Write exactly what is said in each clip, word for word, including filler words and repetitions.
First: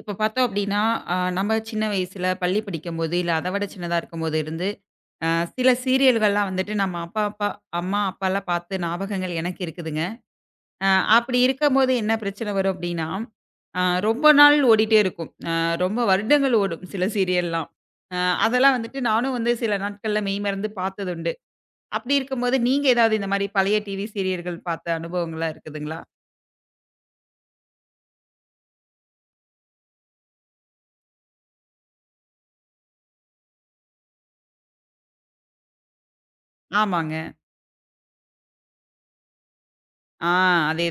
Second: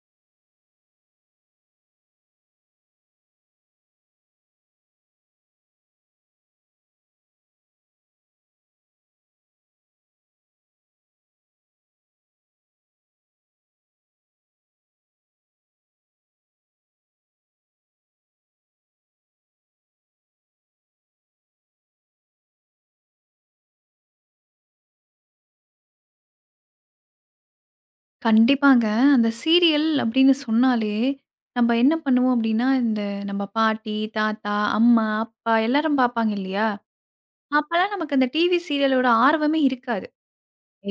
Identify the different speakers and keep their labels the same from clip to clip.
Speaker 1: இப்ப பார்த்தோம் அப்டின்னா, அ நம்ம சின்ன வயசுல பள்ளி படிக்கும்போது, இல்ல அத விட சின்னதா இருக்கும்போது இருந்து, அ சில சீரியல்கள்லாம் வந்துட்டு நம்ம அப்பா அப்பா அம்மா, அப்பாலாம் பார்த்த ஞாபகங்கள் எனக்கு இருக்குதுங்க. அ அப்படி இருக்கும்போது என்ன பிரச்சனை வரும் அப்டின்னா, அ ரொம்ப நாள் ஓடிட்டே இருக்கும். அ ரொம்ப வருடங்கள் ஓடும் சில சீரியல்லாம். அ அதெல்லாம் வந்துட்டு நானும் வந்து சில நாட்கள்ல மெய்மறந்து பார்த்ததுண்டு. அப்படி இருக்கும்போது நீங்க ஏதாவது இந்த மாரி பழைய டிவி சீரியல்கள் பார்த்த அனுபவங்கள்லாம் இருக்குதுங்களா?
Speaker 2: கண்டிப்பாங்க. அந்த சீரியல் அப்படின்னு சொன்னாலே, நம்ப என்ன பண்ணுவோம் அப்படின்னா, இந்த நம்ம பாட்டி, தாத்தா, அம்மா, அப்பா எல்லாரும் பாப்பாங்க இல்லையா?
Speaker 1: ஆமாங்க.
Speaker 2: அப்பலாம் நமக்கு அந்த டிவி சீரியலோட ஆர்வமே இருக்காது.
Speaker 1: ஆ.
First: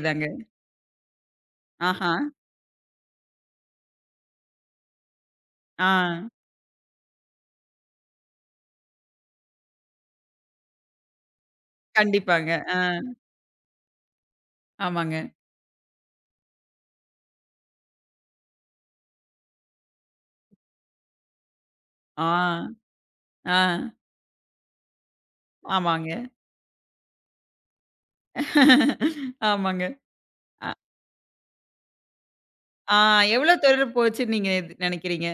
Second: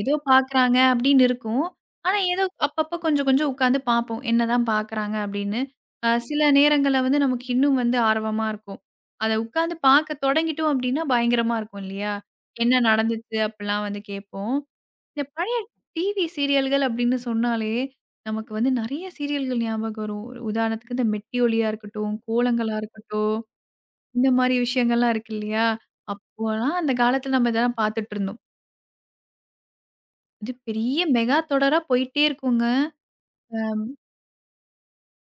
Speaker 2: ஏதோ பாக்குறாங்க அப்படின்னு இருக்கும்.
Speaker 1: ஆஹா.
Speaker 2: ஆனா ஏதோ அப்பப்ப கொஞ்சம் கொஞ்சம் உட்காந்து பாப்போம். என்னதான் பாக்குறாங்க அப்படின்னு.
Speaker 1: ஆ.
Speaker 2: அ சில நேரங்கள்ல வந்து நமக்கு இன்னும் வந்து ஆர்வமா இருக்கும். அத உட்காந்து பாக்க தொடங்கிட்டோம் அப்படின்னா பயங்கரமா இருக்கும் இல்லையா?
Speaker 1: கண்டிப்பாங்க.
Speaker 2: என்ன
Speaker 1: ஆ.
Speaker 2: நடந்துச்சு அப்படிலாம் வந்து கேட்போம்.
Speaker 1: ஆமாங்க.
Speaker 2: இந்த பழைய டிவி சீரியல்கள் அப்படின்னு சொன்னாலே, நமக்கு வந்து நெறைய சீரியல்கள் ஞாபகம் வரும். ஒரு உதாரணத்துக்கு இந்த மெட்டிஒலியா இருக்கட்டும்,
Speaker 1: ஆ,
Speaker 2: கோலங்களா இருக்கட்டும்,
Speaker 1: ஆ,
Speaker 2: இந்த மாரி விஷயங்கள்லாம் இருக்கு இல்லையா?
Speaker 1: ஆமாங்க.
Speaker 2: அப்போலாம் அந்த காலத்துல நம்ம இதெல்லாம் பார்த்துட்டுருந்தோம்.
Speaker 1: ஆமாங்க.
Speaker 2: இது பெரிய மெகா தொடரா போயிட்டே இருக்குங்க.
Speaker 1: ஆ. எவ்வளோ
Speaker 2: அ
Speaker 1: தூரம் போச்சுன்னு நீங்க எது நெனைக்கிறீங்க?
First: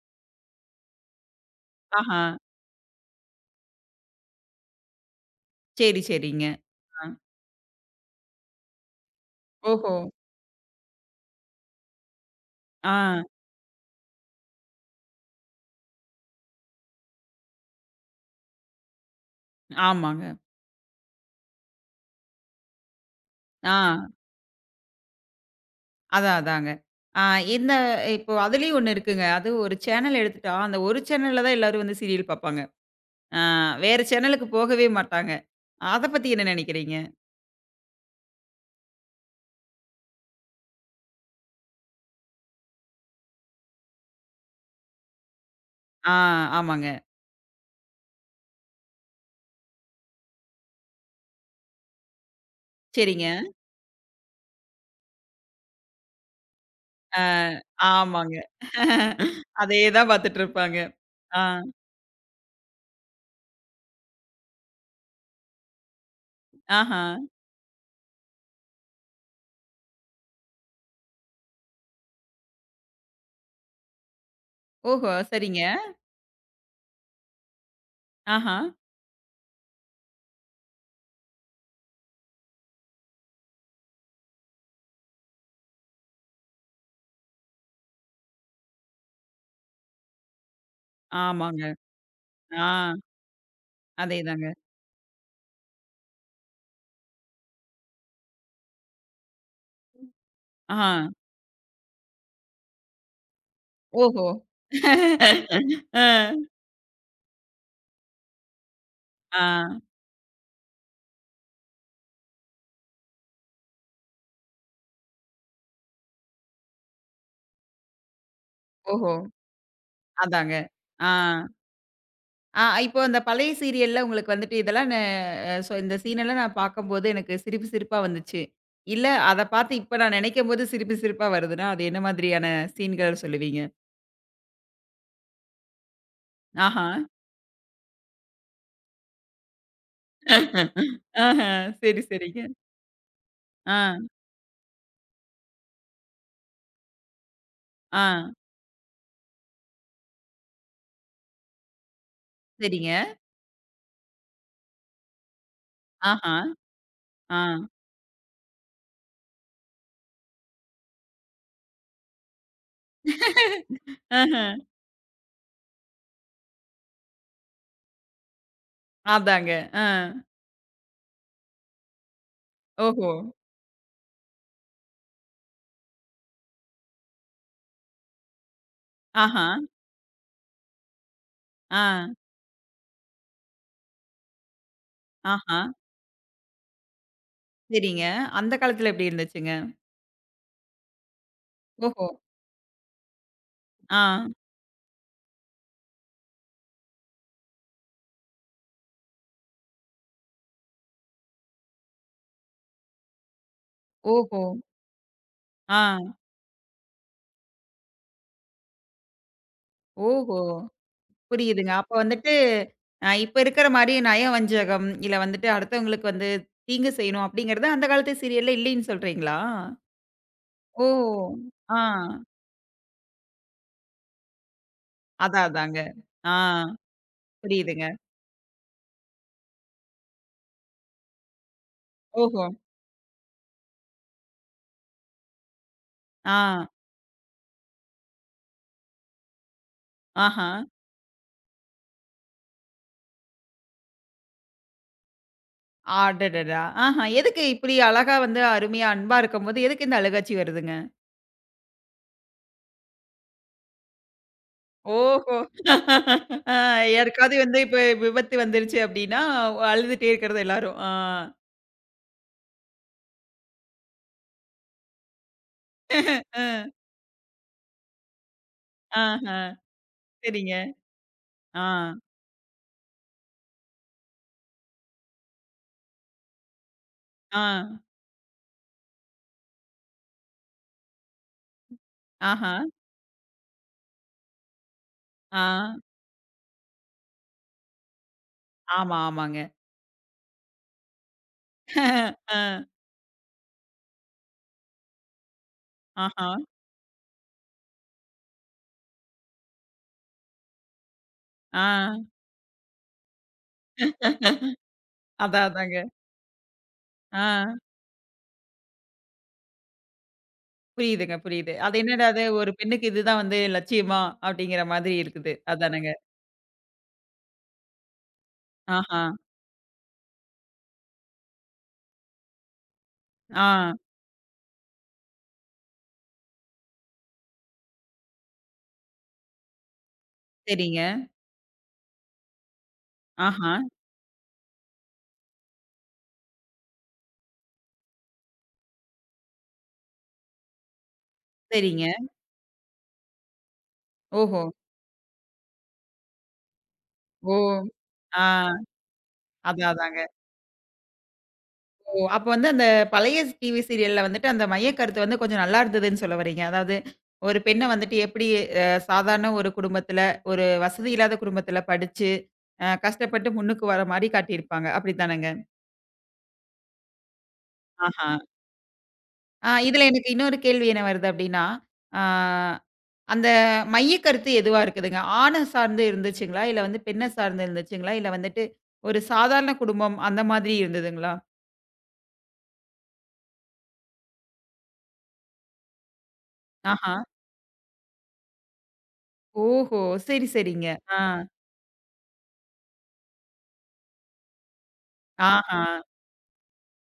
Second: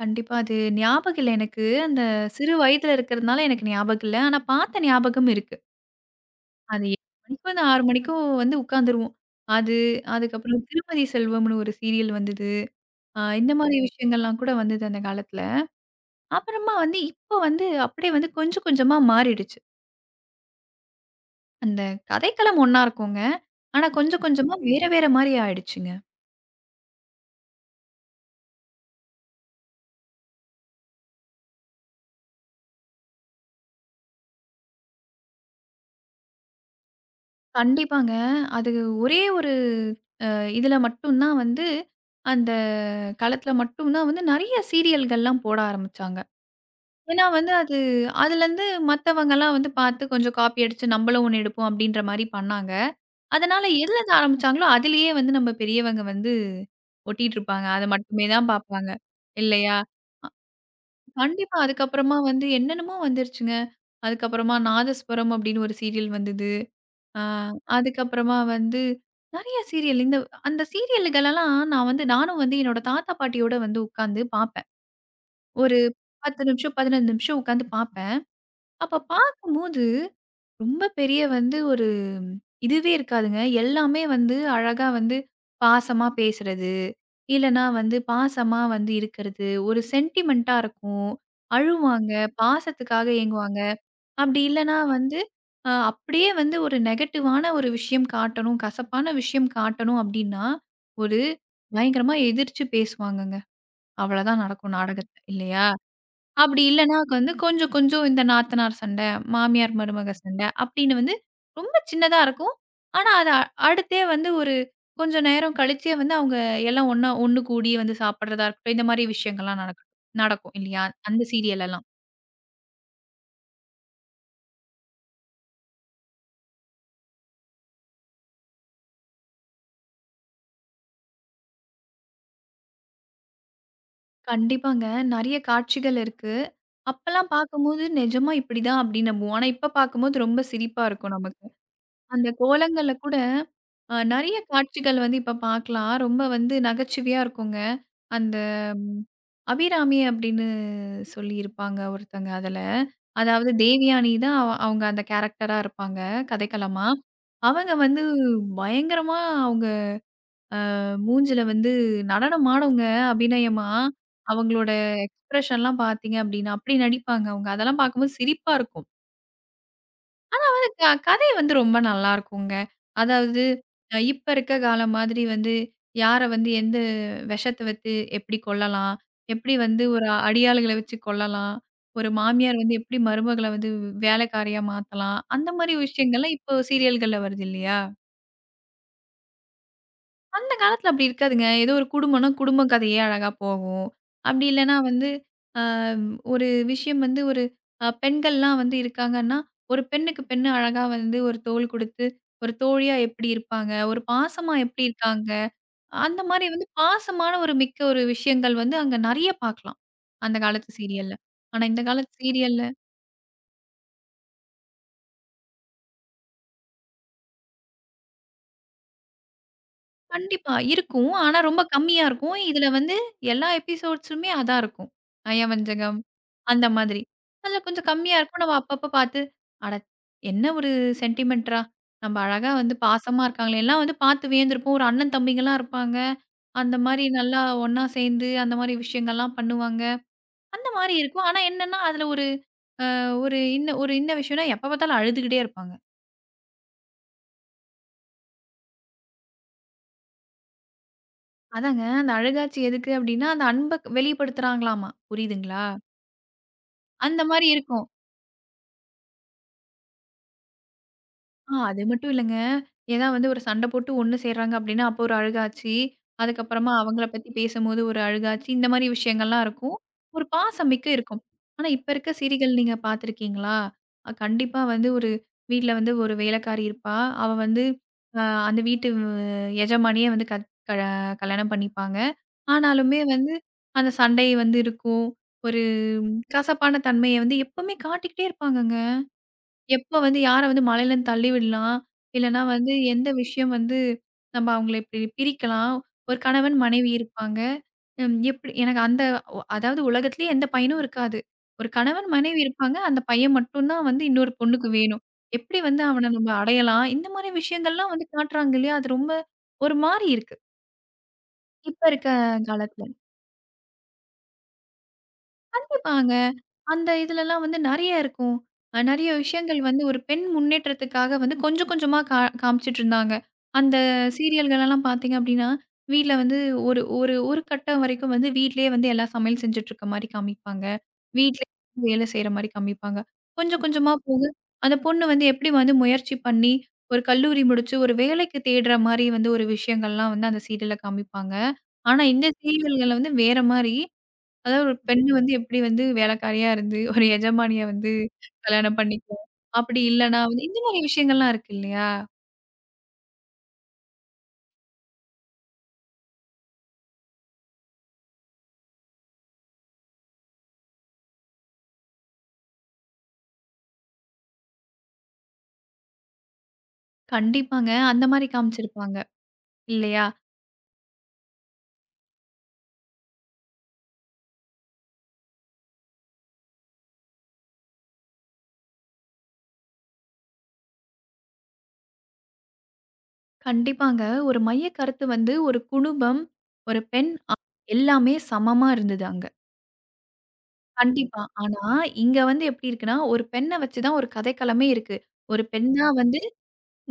Speaker 2: கண்டிப்பா அது ஞாபகம் இல்ல எனக்கு. அந்த
Speaker 1: ஆஹா.
Speaker 2: சிறு வயதுல இருக்கிறதுனால எனக்கு ஞாபகம் இல்ல. ஆனா பார்த்த ஞாபகம் இருக்கு.
Speaker 1: சரி, சரிங்க.
Speaker 2: அது ஏழு
Speaker 1: ஆ.
Speaker 2: மணிக்கும் அந்த ஆறு மணிக்கும் வந்து உட்காந்துருவோம். அது
Speaker 1: ஓஹோ!
Speaker 2: அதுக்கப்புறம் திருமதி செல்வம்னு ஒரு சீரியல் வந்தது. அ
Speaker 1: ஆ,
Speaker 2: இந்த மாரி விஷயங்கள்லாம் கூட வந்தது அந்த காலத்துல. அப்புறமா வந்து இப்போ வந்து அப்படியே வந்து கொஞ்சம் கொஞ்சமா மாறிடுச்சு.
Speaker 1: ஆமாங்க.
Speaker 2: அந்த கதைக்களம் ஒண்ணா இருக்குங்க.
Speaker 1: ஆ,
Speaker 2: ஆனா கொஞ்சம் கொஞ்சமா வேற வேற மாரி ஆயிடுச்சுங்க.
Speaker 1: அதான், அதாங்க. ஆ. இந்த இப்போ அதுலயும் ஒண்ணு இருக்குங்க. அது ஒரு சேனல் எடுத்துட்டா, அந்த ஒரு சேனல்ல தான் எல்லாரும் வந்து சீரியல் பார்ப்பாங்க. ஆ. வேற சேனலுக்கு போகவே மாட்டாங்க. அத பத்தி என்ன நெனைக்கிறீங்க?
Speaker 2: கண்டிப்பாங்க. அது ஒரே ஒரு அ இதுல மட்டும் தான் வந்து அந்த களத்துல மட்டும் தான் வந்து நெறைய சீரியல்கள்லாம் போட
Speaker 1: ஆ,
Speaker 2: ஆரம்பிச்சாங்க.
Speaker 1: ஆமாங்க.
Speaker 2: ஏன்னா வந்து அது அதுலருந்து மத்தவங்கலாம் வந்து பார்த்து கொஞ்சம் காப்பி அடிச்சு நம்மளும் ஒண்ணு எடுப்போம் அப்படின்ற மாரி பண்ணாங்க.
Speaker 1: சரிங்க.
Speaker 2: அதனால எதுலருந்து ஆரம்பிச்சாங்களோ அதுலயே வந்து நம்ம பெரியவங்க வந்து
Speaker 1: ஆ,
Speaker 2: ஒட்டிட்டு இருப்பாங்க. அத மட்டுமே
Speaker 1: ஆமாங்க.
Speaker 2: தான் பார்ப்பாங்க. இல்லையா?
Speaker 1: அதே தான் பார்த்துட்டு இருப்பாங்க. ஆ,
Speaker 2: கண்டிப்பா. அதுக்கப்புறமா வந்து என்னென்னமோ வந்துருச்சுங்க. அதுக்கப்புறமா நாதஸ்வரம் அப்படின்னு ஒரு சீரியல் வந்தது.
Speaker 1: ஆஹா.
Speaker 2: ஆ. அதுக்கப்புறமா வந்து நெறைய சீரியல் இந்த அந்த சீரியல்களெல்லாம் நான் வந்து நானும் வந்து என்னோட தாத்தா, பாட்டியோட வந்து உட்காந்து பார்ப்பேன்.
Speaker 1: ஓஹோ! சரிங்க.
Speaker 2: ஒரு பத்து நிமிஷம், பதினைந்து நிமிஷம் உட்காந்து பார்ப்பேன்.
Speaker 1: ஆஹா.
Speaker 2: அப்ப பார்க்கும்போது ரொம்ப பெரிய வந்து ஒரு இதுவே இருக்காதுங்க. எல்லாமே வந்து அழகா வந்து பாசமா பேசுறது, இல்லன்னா வந்து பாசமா வந்து இருக்கிறது, ஒரு சென்டிமென்ட்டா இருக்கும்.
Speaker 1: ஆமாங்க.
Speaker 2: அழுவாங்க,
Speaker 1: ஆ.
Speaker 2: பாசத்துக்காக ஏங்குவாங்க. அப்படி
Speaker 1: அதேதாங்க.
Speaker 2: இல்லன்னா வந்து அ அப்படியே வந்து ஒரு நெகட்டிவான ஒரு விஷயம் காட்டணும், கசப்பான விஷயம் காட்டணும் அப்படின்னா,
Speaker 1: ஆ.
Speaker 2: ஒரு பயங்கரமா எதிர்ச்சு பேசுவாங்கங்க.
Speaker 1: ஓஹோ!
Speaker 2: அவ்வளதான் நடக்கும் நாடகத்துல இல்லையா?
Speaker 1: அ.
Speaker 2: அப்படி இல்லன்னா வந்து கொஞ்சம் கொஞ்சம் இந்த நாத்தனார் சண்டை,
Speaker 1: ஆ.
Speaker 2: மாமியார் மருமக சண்டை அப்படின்னு வந்து ரொம்ப சின்னதா இருக்கும். ஆனா அது அ- அடுத்தே வந்து ஒரு கொஞ்ச நேரம் கழிச்சே வந்து அவங்க எல்லாம் ஒண்ணா ஒண்ணு கூடி வந்து சாப்பிடுறதா இருக்கட்டும். இந்த மாதிரி
Speaker 1: ஓஹோ!
Speaker 2: விஷயங்கள்லாம் நடக்கும்
Speaker 1: அதாங்க.
Speaker 2: நடக்கும் இல்லையா?
Speaker 1: ஆ.
Speaker 2: அந்த சீரியல் எல்லாம்.
Speaker 1: ஆ. இப்போ அந்த பழைய சீரியல்ல உங்களுக்கு வந்துட்டு இதெல்லாம் ந சோ, இந்த சீனெல்லாம் நான் பார்க்கும்போது எனக்கு சிரிப்பு சிரிப்பா வந்துச்சு. இல்ல அத பார்த்து இப்ப நான் நினைக்கும்போது சிரிப்பு சிரிப்பா வருதுன்னா, அது என்ன மாதிரியான சீன்கள் சொல்லுவீங்க?
Speaker 2: கண்டிப்பாங்க. நெறைய காட்சிகள் இருக்கு.
Speaker 1: ஆஹா.
Speaker 2: அப்பல்லாம் பார்க்கும்போது நிஜமா இப்படிதான் அப்படின்னு நம்புவோம். ஆனா இப்ப பார்க்கும்போது ரொம்ப சிரிப்பா இருக்கும்
Speaker 1: ஆஹ.
Speaker 2: நமக்கு.
Speaker 1: சரி,
Speaker 2: அந்த
Speaker 1: சரிங்க.
Speaker 2: கோலங்கள்ல கூட
Speaker 1: ஆ,
Speaker 2: அ நெறைய காட்சிகள் வந்து இப்ப பார்க்கலாம். ரொம்ப வந்து நகைச்சுவையா இருக்குங்க.
Speaker 1: ஆ.
Speaker 2: அந்த ம் அபிராமி அப்படின்னு சொல்லியிருப்பாங்க ஒருத்தங்க அதுல.
Speaker 1: சரிங்க.
Speaker 2: அதாவது தேவயானி தான் அவ அவங்க அந்த கேரக்டரா இருப்பாங்க
Speaker 1: ஆஹா.
Speaker 2: கதைக்களமா.
Speaker 1: ஆ.
Speaker 2: அவங்க வந்து பயங்கரமா அவங்க மூஞ்சில வந்து நடனம் ஆடுங்க அபிநயமா.
Speaker 1: ஆஹ.
Speaker 2: அவங்களோட எக்ஸ்பிரஷன்லாம் பார்த்தீங்க அப்படின்னா, அப்படி நடிப்பாங்க அவங்க. அதெல்லாம் பார்க்கும்போது சிரிப்பா இருக்கும்.
Speaker 1: அதாங்க. ஆ.
Speaker 2: க கதை வந்து ரொம்ப நல்லாருக்குங்க.
Speaker 1: ஓஹோ!
Speaker 2: அதாவது அ இப்ப இருக்க காலம் மாதிரி வந்து யார வந்து எந்த விஷத்த வச்சு எப்படி கொல்லலாம்?
Speaker 1: ஆஹா!
Speaker 2: எப்படி வந்து ஒரு அடியாளுகள வச்சு கொல்லலாம்?
Speaker 1: ஆ.
Speaker 2: ஒரு மாமியார் வந்து எப்படி மருமகள வந்து வேலைக்காரியா மாத்தலாம்? அந்த
Speaker 1: ஆஹா!
Speaker 2: மாரி விஷயங்கள்லாம் இப்போ சீரியல்கள்ல வருது இல்லையா?
Speaker 1: சரிங்க. அந்த காலத்துல எப்படி இருந்துச்சுங்க?
Speaker 2: காலத்துல அப்படி இருக்காதுங்க. ஏதோ ஒரு
Speaker 1: ஓஹோ!
Speaker 2: குடும்பம்னா, குடும்ப கதையே அழகா போகும்.
Speaker 1: ஆ.
Speaker 2: அப்படி இல்லன்னா வந்து, அ ஒரு விஷயம் வந்து ஒரு அ பெண்கள்லாம் வந்து இருக்காங்கன்னா, ஒரு பெண்ணுக்கு பெண்ணு அழகா வந்து ஒரு தோள் குடுத்து, ஒரு தோழியா எப்படி இருப்பாங்க? ஒரு
Speaker 1: ஓஹோ!
Speaker 2: பாசமா எப்படி இருக்காங்க?
Speaker 1: ஆ.
Speaker 2: அந்த மாரி வந்து பாசமான ஒரு மிக்க ஒரு விஷயங்கள் வந்து அங்க நெறைய பார்க்கலாம். அந்த
Speaker 1: ஓஹோ!
Speaker 2: காலத்து சீரியல்ல. ஆனா
Speaker 1: புரியுதுங்க.
Speaker 2: இந்த
Speaker 1: அப்ப
Speaker 2: காலத்து
Speaker 1: வந்துட்டு
Speaker 2: சீரியல்ல
Speaker 1: அ இப்ப இருக்கிற மாரி நயவஞ்சகம், இல்ல வந்துட்டு அடுத்தவங்களுக்கு வந்து தீங்கு செய்யணும் அப்படிங்கிறது அந்த காலத்து சீரியல்ல இல்லைன்னு சொல்றீங்களா?
Speaker 2: கண்டிப்பா
Speaker 1: ஓ!
Speaker 2: இருக்கும். ஆனா ரொம்ப
Speaker 1: ஆ.
Speaker 2: கம்மியா இருக்கும். இதுல வந்து எல்லா எபிசோட்ஸுமே அதான் இருக்கும்.
Speaker 1: அதான் அதாங்க.
Speaker 2: நயவஞ்சகம்
Speaker 1: ஆ.
Speaker 2: அந்த மாதிரி. அதில கொஞ்சம்
Speaker 1: புரியுதுங்க.
Speaker 2: கம்மியா இருக்கும். நம்ம அப்பப்ப பார்த்து, அட! என்ன ஒரு சென்டிமெண்ட்ரா! நம்ம
Speaker 1: ஓஹோ!
Speaker 2: அழகா வந்து பாசமா இருக்காங்களே! எல்லாம் வந்து பார்த்து வியந்திருப்போம். ஒரு அண்ணன் தம்பிங்கலாம் இருப்பாங்க.
Speaker 1: ஆ.
Speaker 2: அந்த மாரி நல்லா ஒண்ணா சேர்ந்து, அந்த மாரி விஷயங்கள்லாம் பண்ணுவாங்க.
Speaker 1: ஆஹா!
Speaker 2: அந்த மாரி இருக்கும். ஆனா என்னன்னா, அதில ஒரு அ ஒரு இன்ன ஒரு இன்ன விஷயம்னா, எப்ப பார்த்தாலும் அழுதுகிட்டே இருப்பாங்க.
Speaker 1: அடடடா! ஆஹா! எதுக்கு இப்படி அழகா வந்து அருமையா அன்பா இருக்கும்போது, எதுக்கு இந்த அழுகாட்சி வருதுங்க?
Speaker 2: அதாங்க அந்த அழுகாச்சி எதுக்கு அப்டின்னா, அந்த அன்ப வெளிப்படுத்துறாங்களாமா.
Speaker 1: ஓஹோ!
Speaker 2: புரியுதுங்களா?
Speaker 1: அ
Speaker 2: அந்த
Speaker 1: யாருக்காவது
Speaker 2: மாரி
Speaker 1: வந்து இப்ப
Speaker 2: இருக்கும்.
Speaker 1: விபத்து வந்துருச்சு அப்டின்னா, அழுதுட்டே இருக்கிறது எல்லாரும். ஆ.
Speaker 2: ஆ அது மட்டும் இல்லங்க. ஏன்னா வந்து ஒரு சண்டை போட்டு ஒண்ணு சேர்றாங்க அப்டின்னா, அப்போ ஒரு அழுகாச்சி.
Speaker 1: அ.
Speaker 2: அதுக்கப்புறமா அவங்கள பத்தி பேசும்போது ஒரு அழுகாச்சி. இந்த மாரி
Speaker 1: ஆஹா.
Speaker 2: விஷயங்கள்லாம் இருக்கும். ஒரு
Speaker 1: சரிங்க.
Speaker 2: பாசம் மிக்க இருக்கும்.
Speaker 1: ஆ.
Speaker 2: ஆனா இப்ப இருக்க சீரியல் நீங்க பார்த்துருக்கீங்களா? அ கண்டிப்பா வந்து ஒரு வீட்ல வந்து ஒரு வேலைக்காரி இருப்பா. அவ
Speaker 1: ஆ.
Speaker 2: வந்து அ அந்த வீட்டு எஜமானிய வந்து கத் க கல்யாணம் பண்ணிப்பாங்க.
Speaker 1: ஆஹா.
Speaker 2: ஆனாலுமே வந்து அந்த சண்டை வந்து இருக்கும்.
Speaker 1: ஆ.
Speaker 2: ஒரு கசப்பான தன்மைய வந்து எப்பவுமே காட்டிக்கிட்டே இருப்பாங்கங்க.
Speaker 1: ஆமா, ஆமாங்க.
Speaker 2: எப்ப வந்து யார வந்து மலையிலருந்து தள்ளி விடலாம்? இல்லன்னா
Speaker 1: அ.
Speaker 2: வந்து எந்த விஷயம் வந்து நம்ம அவங்கள இப்டி பிரிக்கலாம்? ஒரு
Speaker 1: ஆஹா.
Speaker 2: கணவன், மனைவி இருப்பாங்க. ம் எப்டி எனக்கு அந்த ஒ அதாவது உலகத்திலேயே எந்த பையனும் இருக்காது. ஒரு கணவன்,
Speaker 1: ஆ.
Speaker 2: மனைவி இருப்பாங்க. அந்த பையன் மட்டும் தான் வந்து இன்னொரு பொண்ணுக்கு வேணும்.
Speaker 1: அதான்,
Speaker 2: எப்டி வந்து
Speaker 1: அதாங்க.
Speaker 2: அவன நம்ம அடையலாம்? இந்த
Speaker 1: ஆ.
Speaker 2: மாரி விஷயங்கள்லாம் வந்து காட்டுறாங்க இல்லையா? அது ரொம்ப ஒரு மாரி இருக்கு.
Speaker 1: புரியுதுங்க, புரியுது. அது
Speaker 2: இப்ப
Speaker 1: என்னடா
Speaker 2: இருக்க
Speaker 1: அது ஒரு
Speaker 2: காலத்துல.
Speaker 1: பெண்ணுக்கு இதுதான் வந்து லட்சியமா? அப்படிங்கிற மாதிரி இருக்குது. அதானங்க.
Speaker 2: கண்டிப்பாங்க. அந்த இதுலலாம் வந்து நெறைய இருக்கும். அ
Speaker 1: ஆஹா.
Speaker 2: நெறைய விஷயங்கள் வந்து ஒரு பெண் முன்னேற்றத்துக்காக வந்து கொஞ்சம் கொஞ்சமா கா காமிச்சிட்டுருந்தாங்க.
Speaker 1: ஆ.
Speaker 2: அந்த சீரியல்களலாம் பார்த்தீங்க அப்டின்னா, வீட்ல வந்து ஒரு ஒரு ஒரு கட்டம் வரைக்கும் வந்து வீட்லயே வந்து எல்லா சமையல் செஞ்சுட்டுருக்க மாரி காமிப்பாங்க.
Speaker 1: சரிங்க.
Speaker 2: வீட்லயே வேலை செய்ற மாரி காமிப்பாங்க.
Speaker 1: ஆஹா.
Speaker 2: கொஞ்சம் கொஞ்சமா போக, அந்த பொண்ணு வந்து எப்டி வந்து முயற்சி பண்ணி, ஒரு கல்லூரி முடிச்சு ஒரு வேலைக்கு தேடுற மாரி வந்து ஒரு விஷயங்கள்லாம் வந்து அந்த சீரியல்ல காமிப்பாங்க.
Speaker 1: சரிங்க.
Speaker 2: ஆனா இந்த சீரியல்கள்ல வந்து வேற மாரி.
Speaker 1: ஓஹோ!
Speaker 2: அதாவது ஒரு பெண்ணு வந்து எப்படி வந்து வேலைக்காரியா இருந்து, ஒரு
Speaker 1: ஓ!
Speaker 2: எஜமானிய வந்து
Speaker 1: ஆ.
Speaker 2: கல்யாணம் பண்ணிக்கும்.
Speaker 1: அதான்,
Speaker 2: அப்படி
Speaker 1: அதாங்க.
Speaker 2: இல்லன்னா வந்து இந்த மாரி விஷயங்கள்லாம் இருக்கு இல்லையா?
Speaker 1: ஓ! அப்ப வந்து அந்த பழைய டிவி சீரியல்ல வந்துட்டு அந்த மையக்கருத்து வந்து கொஞ்சம் நல்லா இருந்ததுன்னு சொல்ல வர்றீங்க. அதாவது ஒரு பெண்ண வந்துட்டு எப்படி அ சாதாரண ஒரு குடும்பத்துல, ஒரு வசதி இல்லாத குடும்பத்துல படிச்சு, அ கஷ்டப்பட்டு முன்னுக்கு வர மாரி காட்டியிருப்பாங்க. அப்படித்தானங்க?
Speaker 2: கண்டிப்பாங்க. அந்த
Speaker 1: ஆஹா.
Speaker 2: மாரி காமிச்சிருப்பாங்க.
Speaker 1: ஆ. இதுல
Speaker 2: இல்லையா?
Speaker 1: எனக்கு இன்னொரு கேள்வி என்ன வருது அப்படின்னா, ஆ. அந்த மையக்கருத்து எதுவா இருக்குதுங்க? ஆண சார்ந்து இருந்துச்சுங்களா? இல்ல வந்து பெண்ண சார்ந்து இருந்துச்சுங்களா? இல்ல வந்துட்டு ஒரு சாதாரண குடும்பம் அந்த மாதிரி இருந்ததுங்களா?
Speaker 2: கண்டிப்பாங்க. ஒரு மைய கருத்து வந்து ஒரு குடும்பம், ஒரு
Speaker 1: ஆஹா.
Speaker 2: பெண், ஆண் எல்லாமே சமமா இருந்தது அங்க.
Speaker 1: ஓஹோ! சரி, சரிங்க. ஆ.
Speaker 2: கண்டிப்பா. ஆனா, இங்க வந்து எப்படி இருக்குன்னா, ஒரு பெண்ண வச்சு தான் ஒரு கதைக்களமே இருக்கு. ஒரு
Speaker 1: ஆஹா.
Speaker 2: பெண்ணா வந்து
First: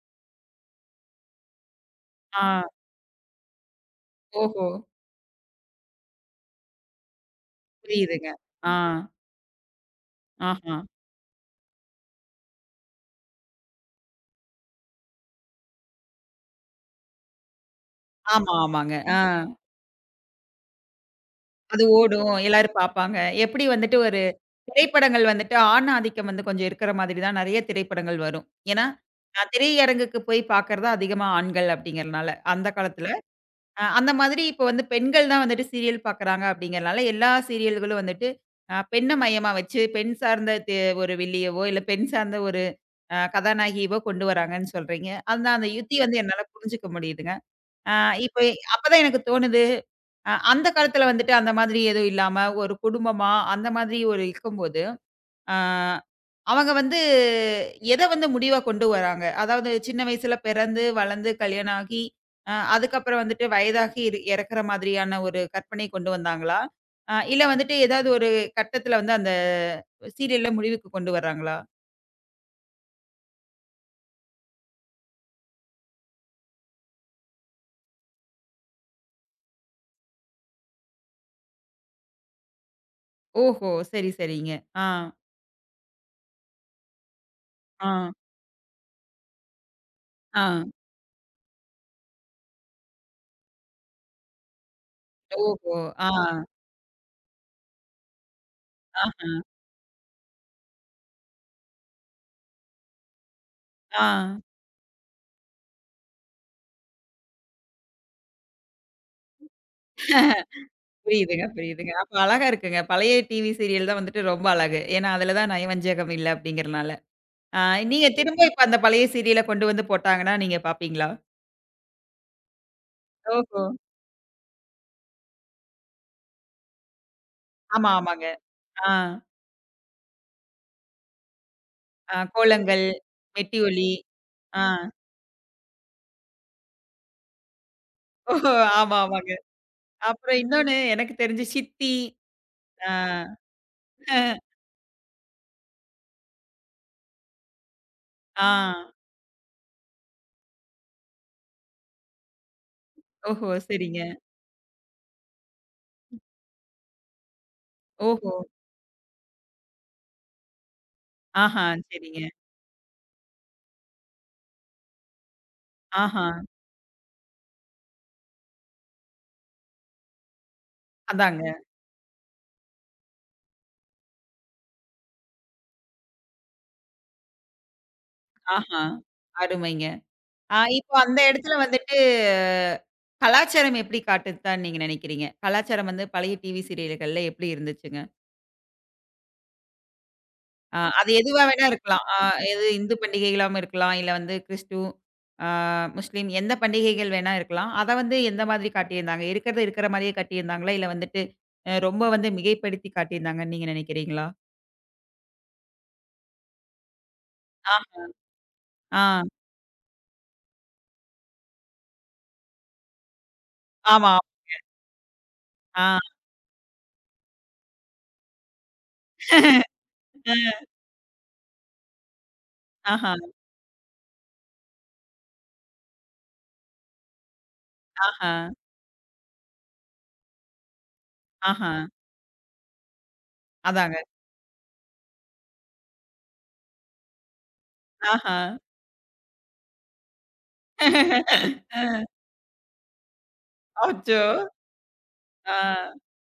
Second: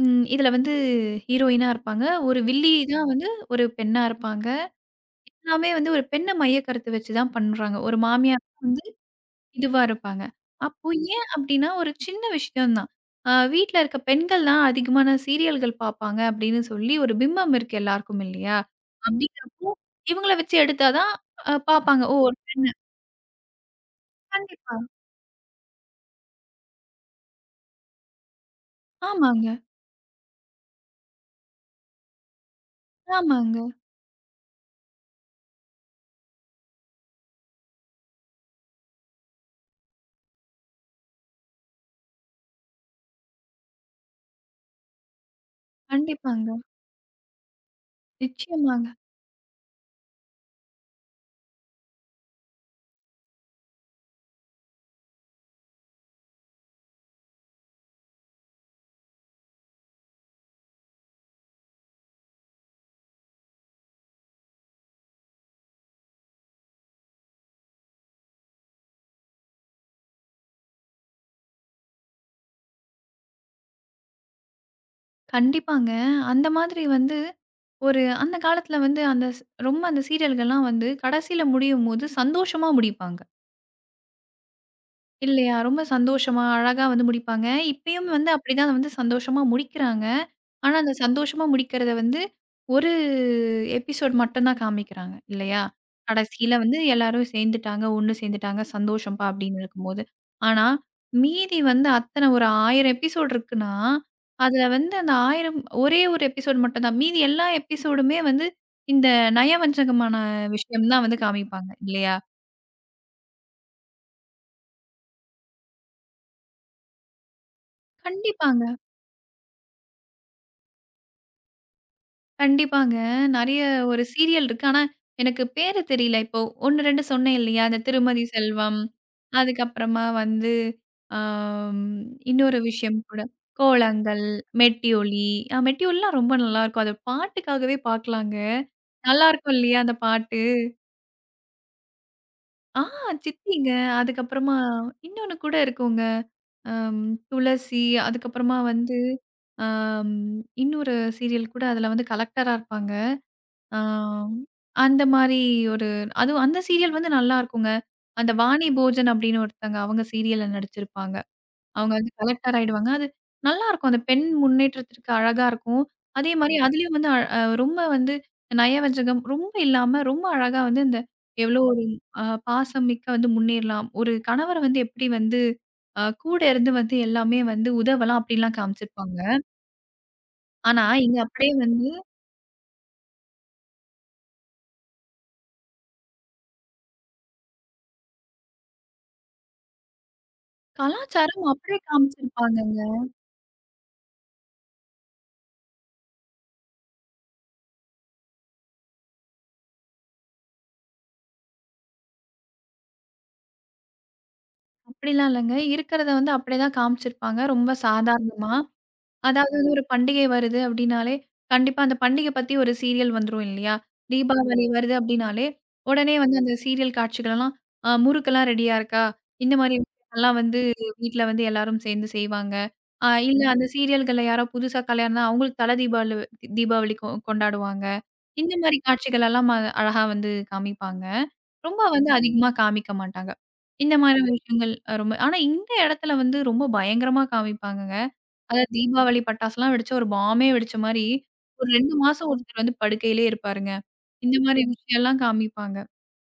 Speaker 2: ம் இதுல வந்து ஹீரோயினா இருப்பாங்க. ஒரு
Speaker 1: ஆ.
Speaker 2: வில்லி தான் வந்து ஒரு பெண்ணா இருப்பாங்க.
Speaker 1: ஓஹோ!
Speaker 2: எல்லாமே வந்து ஒரு பெண்ண மைய கருத்து வச்சு தான் பண்றாங்க. ஒரு
Speaker 1: புரியுதுங்க.
Speaker 2: மாமியார்
Speaker 1: ஆ,
Speaker 2: வந்து இதுவா இருப்பாங்க.
Speaker 1: ஆஹா.
Speaker 2: அப்போ ஏன் அப்டின்னா, ஒரு சின்ன விஷயம் தான். அ வீட்ல இருக்க பெண்கள் தான் அதிகமான சீரியல்கள் பாப்பாங்க அப்டின்னு சொல்லி ஒரு பிம்பம் இருக்கு எல்லாருக்கும்
Speaker 1: ஆமா,
Speaker 2: இல்லையா?
Speaker 1: ஆமாங்க. ஆ.
Speaker 2: அப்டிங்கிறப்போ இவங்கள வச்சு எடுத்தா தான் அ
Speaker 1: அது
Speaker 2: பாப்பாங்க. ஓ!
Speaker 1: ஓடும்.
Speaker 2: ஒரு பெண்ணு
Speaker 1: எல்லாரும் பார்ப்பாங்க. எப்படி வந்துட்டு ஒரு
Speaker 2: கண்டிப்பா.
Speaker 1: திரைப்படங்கள் வந்துட்டு ஆண் ஆதிக்கம் வந்து கொஞ்சம் இருக்கிற மாதிரி தான் நெறைய திரைப்படங்கள் வரும். ஏன்னா, அ
Speaker 2: ஆமாங்க,
Speaker 1: திரையரங்குக்கு போய் பார்க்கறது அதிகமா ஆண்கள் அப்படிங்கிறனால, அந்த காலத்துல.
Speaker 2: ஆமாங்க.
Speaker 1: அ அந்த மாதிரி இப்ப வந்து பெண்கள் தான் வந்துட்டு சீரியல் பார்க்குறாங்க அப்படிங்கிறனால, எல்லா சீரியல்களும் வந்துட்டு அ பெண்ண மையமா வச்சு, பெண் சார்ந்த தி ஒரு வில்லியவோ, இல்ல பெண் சார்ந்த ஒரு அ கதாநாயகியவோ கொண்டு வராங்கன்னு சொல்றீங்க. அந்த அந்த யுத்தி வந்து என்னால
Speaker 2: கண்டிப்பாங்க.
Speaker 1: புரிஞ்சுக்க முடியுதுங்க. ஆ. இப்ப
Speaker 2: நிச்சயமாங்க.
Speaker 1: அப்பதான் எனக்கு தோணுது, அ அந்த காலத்துல வந்துட்டு அந்த மாதிரி எதுவும் இல்லாம, ஒரு குடும்பமா அந்த மாதிரி ஒரு இருக்கும்போது, ஆ. அவங்க வந்து எத வந்து முடிவா கொண்டு வராங்க? அதாவது சின்ன வயசுல பிறந்து, வளர்ந்து, கல்யாணம் ஆகி, அ அதுக்கப்புறம் வந்துட்டு வயதாகி இரு இறக்குற மாதிரியான ஒரு கற்பனை கொண்டு வந்தாங்களா? அ இல்ல வந்துட்டு ஏதாவது ஒரு கட்டத்துல வந்து அந்த சீரியல்ல முடிவுக்கு கொண்டு வர்றாங்களா?
Speaker 2: கண்டிப்பாங்க. அந்த மாதிரி வந்து ஒரு அந்த காலத்துல வந்து அந்த ஸ் ரொம்ப அந்த சீரியல்கள்லாம் வந்து கடைசில முடியும்போது சந்தோஷமா முடிப்பாங்க.
Speaker 1: ஓஹோ! சரி, சரிங்க. ஆ,
Speaker 2: இல்லையா? ரொம்ப சந்தோஷமா, அழகா வந்து முடிப்பாங்க. இப்பயும்
Speaker 1: ஆ,
Speaker 2: வந்து அப்படிதான் வந்து சந்தோஷமா முடிக்கிறாங்க.
Speaker 1: ஆ.
Speaker 2: ஆனா, அந்த சந்தோஷமா முடிக்கிறத வந்து ஒரு எபிசோட் மட்டும் தான் காமிக்கிறாங்க, இல்லையா?
Speaker 1: ஓஹோ! ஆ,
Speaker 2: கடைசியில வந்து எல்லாரும் சேர்ந்துட்டாங்க, ஒண்ணு சேர்ந்துட்டாங்க, சந்தோஷம்ப்பா
Speaker 1: ஆஹ,
Speaker 2: அப்படின்னு இருக்கும்போது. ஆனா, மீதி வந்து அத்தனை ஒரு ஆயிரம் எபிசோட் இருக்குன்னா,
Speaker 1: ஆ.
Speaker 2: அதுல வந்து அந்த ஆயிரம் ஒரே ஒரு எபிசோட் மட்டும் தான். மீதி எல்லா எபிசோடுமே வந்து இந்த நயவஞ்சகமான விஷயம் தான் வந்து
Speaker 1: புரியுதுங்க,
Speaker 2: காமிப்பாங்க,
Speaker 1: புரியுதுங்க. அப்ப
Speaker 2: இல்லையா?
Speaker 1: அழகா இருக்குங்க. பழைய டிவி சீரியல் தான் வந்துட்டு ரொம்ப அழகு. ஏன்னா, அதுல தான் நயவஞ்சகம் இல்ல அப்படிங்கிறனால. ஆ. நீங்க திரும்ப இப்ப
Speaker 2: கண்டிப்பாங்க.
Speaker 1: அந்த பழைய சீரியல கொண்டு வந்து போட்டாங்கன்னா, நீங்க பார்ப்பீங்களா?
Speaker 2: கண்டிப்பாங்க. நெறைய
Speaker 1: ஓஹோ!
Speaker 2: ஒரு சீரியல் இருக்கு. ஆனா, எனக்கு பேரு தெரியல. இப்போ ஒன்று, ரெண்டு சொன்னேன் இல்லையா? அந்த
Speaker 1: ஆமா,
Speaker 2: திருமதி
Speaker 1: ஆமாங்க.
Speaker 2: செல்வம்.
Speaker 1: ஆ,
Speaker 2: அதுக்கப்புறமா வந்து ஆம்
Speaker 1: ஆ.
Speaker 2: இன்னொரு
Speaker 1: கோலங்கள்,
Speaker 2: விஷயம் கூட.
Speaker 1: மெட்டி ஒலி.
Speaker 2: கோலங்கள்,
Speaker 1: ஆ.
Speaker 2: மெட்டியொலி. அ மெட்டியொலிலாம் ரொம்ப நல்லாருக்கும். அது பாட்டுக்காகவே பார்க்கலாங்க.
Speaker 1: ஓஹோ! ஆமா, ஆமாங்க.
Speaker 2: நல்லாருக்கும் இல்லையா அந்த
Speaker 1: அப்புறம்
Speaker 2: பாட்டு?
Speaker 1: இன்னொன்னு எனக்கு தெரிஞ்சு சித்தி.
Speaker 2: ஆ
Speaker 1: ஆ.
Speaker 2: சித்திங்க. அதுக்கப்புறமா இன்னொன்னு கூட இருக்குங்க. அம் துளசி,
Speaker 1: ஆ.
Speaker 2: அதுக்கப்புறமா வந்து ஆம் இன்னொரு சீரியல் கூட அதுல வந்து கலெக்டரா இருப்பாங்க.
Speaker 1: ஓஹோ!
Speaker 2: ஆ.
Speaker 1: சரிங்க.
Speaker 2: அந்த மாரி ஒரு அதுவும் அந்த சீரியல் வந்து நல்லாருக்குங்க. அந்த
Speaker 1: ஓஹோ!
Speaker 2: வாணி போஜன் அப்படின்னு ஒருத்தங்க அவங்க சீரியல்ல நடிச்சிருப்பாங்க.
Speaker 1: ஆஹா!
Speaker 2: அவங்க வந்து
Speaker 1: சரிங்க.
Speaker 2: கலெக்டர் ஆயிடுவாங்க. அது நல்லாருக்கும். அந்த பெண் முன்னேற்றத்திற்கு அழகா இருக்கும்.
Speaker 1: ஆஹா!
Speaker 2: அதே மாரி ம். அதுலயும் வந்து அ அ, ரொம்ப வந்து நயவஞ்சகம் ரொம்ப இல்லாம ரொம்ப அழகா வந்து அந்த
Speaker 1: அதாங்க.
Speaker 2: எவ்வளோ ஒரு அ பாசம் மிக்க வந்து முன்னேறலாம். ஒரு கணவர் வந்து எப்படி வந்து அ கூட இருந்து வந்து எல்லாமே வந்து உதவலாம் அப்படின்லாம்
Speaker 1: ஆஹா!
Speaker 2: காமிச்சிருப்பாங்க.
Speaker 1: அருமைங்க. ஆ.
Speaker 2: ஆனா,
Speaker 1: இப்போ
Speaker 2: இங்க
Speaker 1: அந்த
Speaker 2: அப்படியே
Speaker 1: இடத்துல
Speaker 2: வந்து
Speaker 1: வந்துட்டு, கலாச்சாரம் எப்படி காட்டுதுதான்னு நீங்க நினைக்கிறீங்க? கலாச்சாரம் வந்து பழைய டிவி சீரியல்கள்ல எப்படி இருந்துச்சுங்க? அ அது எதுவா
Speaker 2: கலாச்சாரம்
Speaker 1: வேணா
Speaker 2: அப்படியே
Speaker 1: இருக்கலாம். அ எது
Speaker 2: காமிச்சிருப்பாங்க.
Speaker 1: இந்து பண்டிகைகளாவும் இருக்கலாம். இல்ல வந்து கிறிஸ்து, அ முஸ்லீம் எந்த பண்டிகைகள் வேணா இருக்கலாம். அத வந்து எந்த மாதிரி காட்டியிருந்தாங்க? இருக்கிறது இருக்கிற மாரியே காட்டியிருந்தாங்களா? இல்ல வந்துட்டு அ ரொம்ப வந்து மிகைப்படுத்தி காட்டியிருந்தாங்கன்னு நீங்க நினைக்கிறீங்களா?
Speaker 2: அப்படிலாம் இல்லங்க. இருக்கிறத வந்து அப்படியே தான் காமிச்சிருப்பாங்க. ரொம்ப
Speaker 1: ஆ,
Speaker 2: சாதாரணமா. ம்.
Speaker 1: ஆ.
Speaker 2: அதாவது வந்து ஒரு பண்டிகை வருது அப்படின்னாலே, கண்டிப்பா அந்த பண்டிகை பத்தி ஒரு சீரியல் வந்துரும் இல்லையா? ஆமா.
Speaker 1: ஆமா.
Speaker 2: தீபாவளி வருது அப்படின்னாலே,
Speaker 1: ஆ.
Speaker 2: உடனே வந்து அந்த சீரியல் காட்சிகளெல்லாம், அ முறுக்கெல்லாம் ரெடியா இருக்கா? இந்த மாரி விஷயங்கள்லாம் வந்து வீட்ல வந்து எல்லாரும் சேர்ந்து செய்வாங்க. அ
Speaker 1: ஆஹா,
Speaker 2: இல்ல அந்த சீரியல்கள்ல யாரோ புதுசா கல்யாணம்னா அவங்களுக்கு தல தீபாவளி தீபாவளி கொ கொண்டாடுவாங்க.
Speaker 1: ஆஹா,
Speaker 2: இந்த மாரி காட்சிகள் எல்லாம் அ அழகா வந்து காமிப்பாங்க.
Speaker 1: ஆஹா.
Speaker 2: ரொம்ப வந்து அதிகமா காமிக்க மாட்டாங்க. இந்த
Speaker 1: அதாங்க.
Speaker 2: மாரி விஷயங்கள் அ ரொம்ப ஆனா இந்த இடத்துல வந்து ரொம்ப பயங்கரமா காமிப்பாங்கங்க.
Speaker 1: ஆஹா.
Speaker 2: அதாவது தீபாவளி பட்டாசுலாம் வெடிச்சு ஒரு பாம்பே வெடிச்ச மாரி, ஒரு ரெண்டு
Speaker 1: அ.
Speaker 2: மாசம் ஒருத்தர் வந்து படுக்கையிலே இருப்பாருங்க.
Speaker 1: அச்சோ!
Speaker 2: இந்த மாரி விஷயம்லாம்
Speaker 1: ஆ.
Speaker 2: காமிப்பாங்க.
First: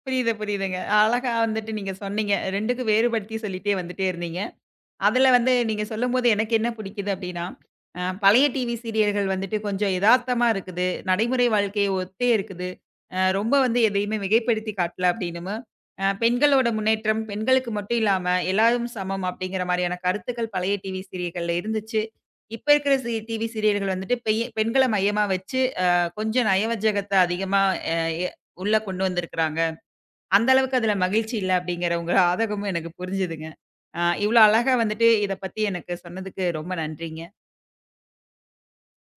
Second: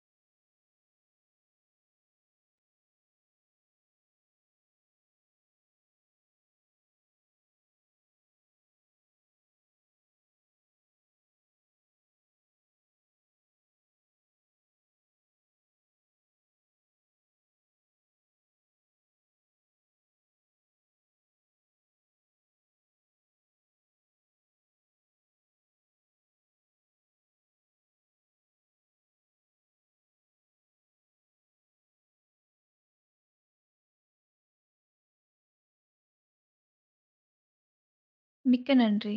Speaker 1: புரியுது, புரியுதுங்க. அழகா வந்துட்டு நீங்க சொன்னீங்க. ரெண்டுக்கும் வேறுபடுத்தி சொல்லிட்டே வந்துட்டே இருந்தீங்க. அதுல வந்து நீங்க சொல்லும்போது எனக்கு என்ன பிடிக்குது அப்டின்னா, அ பழைய டிவி சீரியல்கள் வந்துட்டு கொஞ்சம் எதார்த்தமா இருக்குது. நடைமுறை வாழ்க்கைய ஒத்தே இருக்குது. அ ரொம்ப வந்து எதையுமே மிகைப்படுத்தி காட்டல அப்டின்னுமு, அ பெண்களோட முன்னேற்றம், பெண்களுக்கு மட்டும் இல்லாம எல்லாரும் சமம் அப்டிங்கிற மாரியான கருத்துக்கள் பழைய டிவி சீரியல்கள்ல இருந்துச்சு. இப்ப இருக்கிற சி டிவி சீரியல்கள் வந்துட்டு பெய்ய பெண்கள மையமா வச்சு, அ கொஞ்சம் நயவஞ்சகத்த அதிகமா அ எ உள்ள கொண்டு வந்திருக்கிறாங்க. அந்த அளவுக்கு அதில மகிழ்ச்சி இல்ல அப்படிங்கிற உங்க ஆதகமும் எனக்கு புரிஞ்சுதுங்க. அ இவ்ளோ அழகா வந்துட்டு இத பத்தி எனக்கு சொன்னதுக்கு ரொம்ப நன்றிங்க.
Speaker 2: மிக்க நன்றி.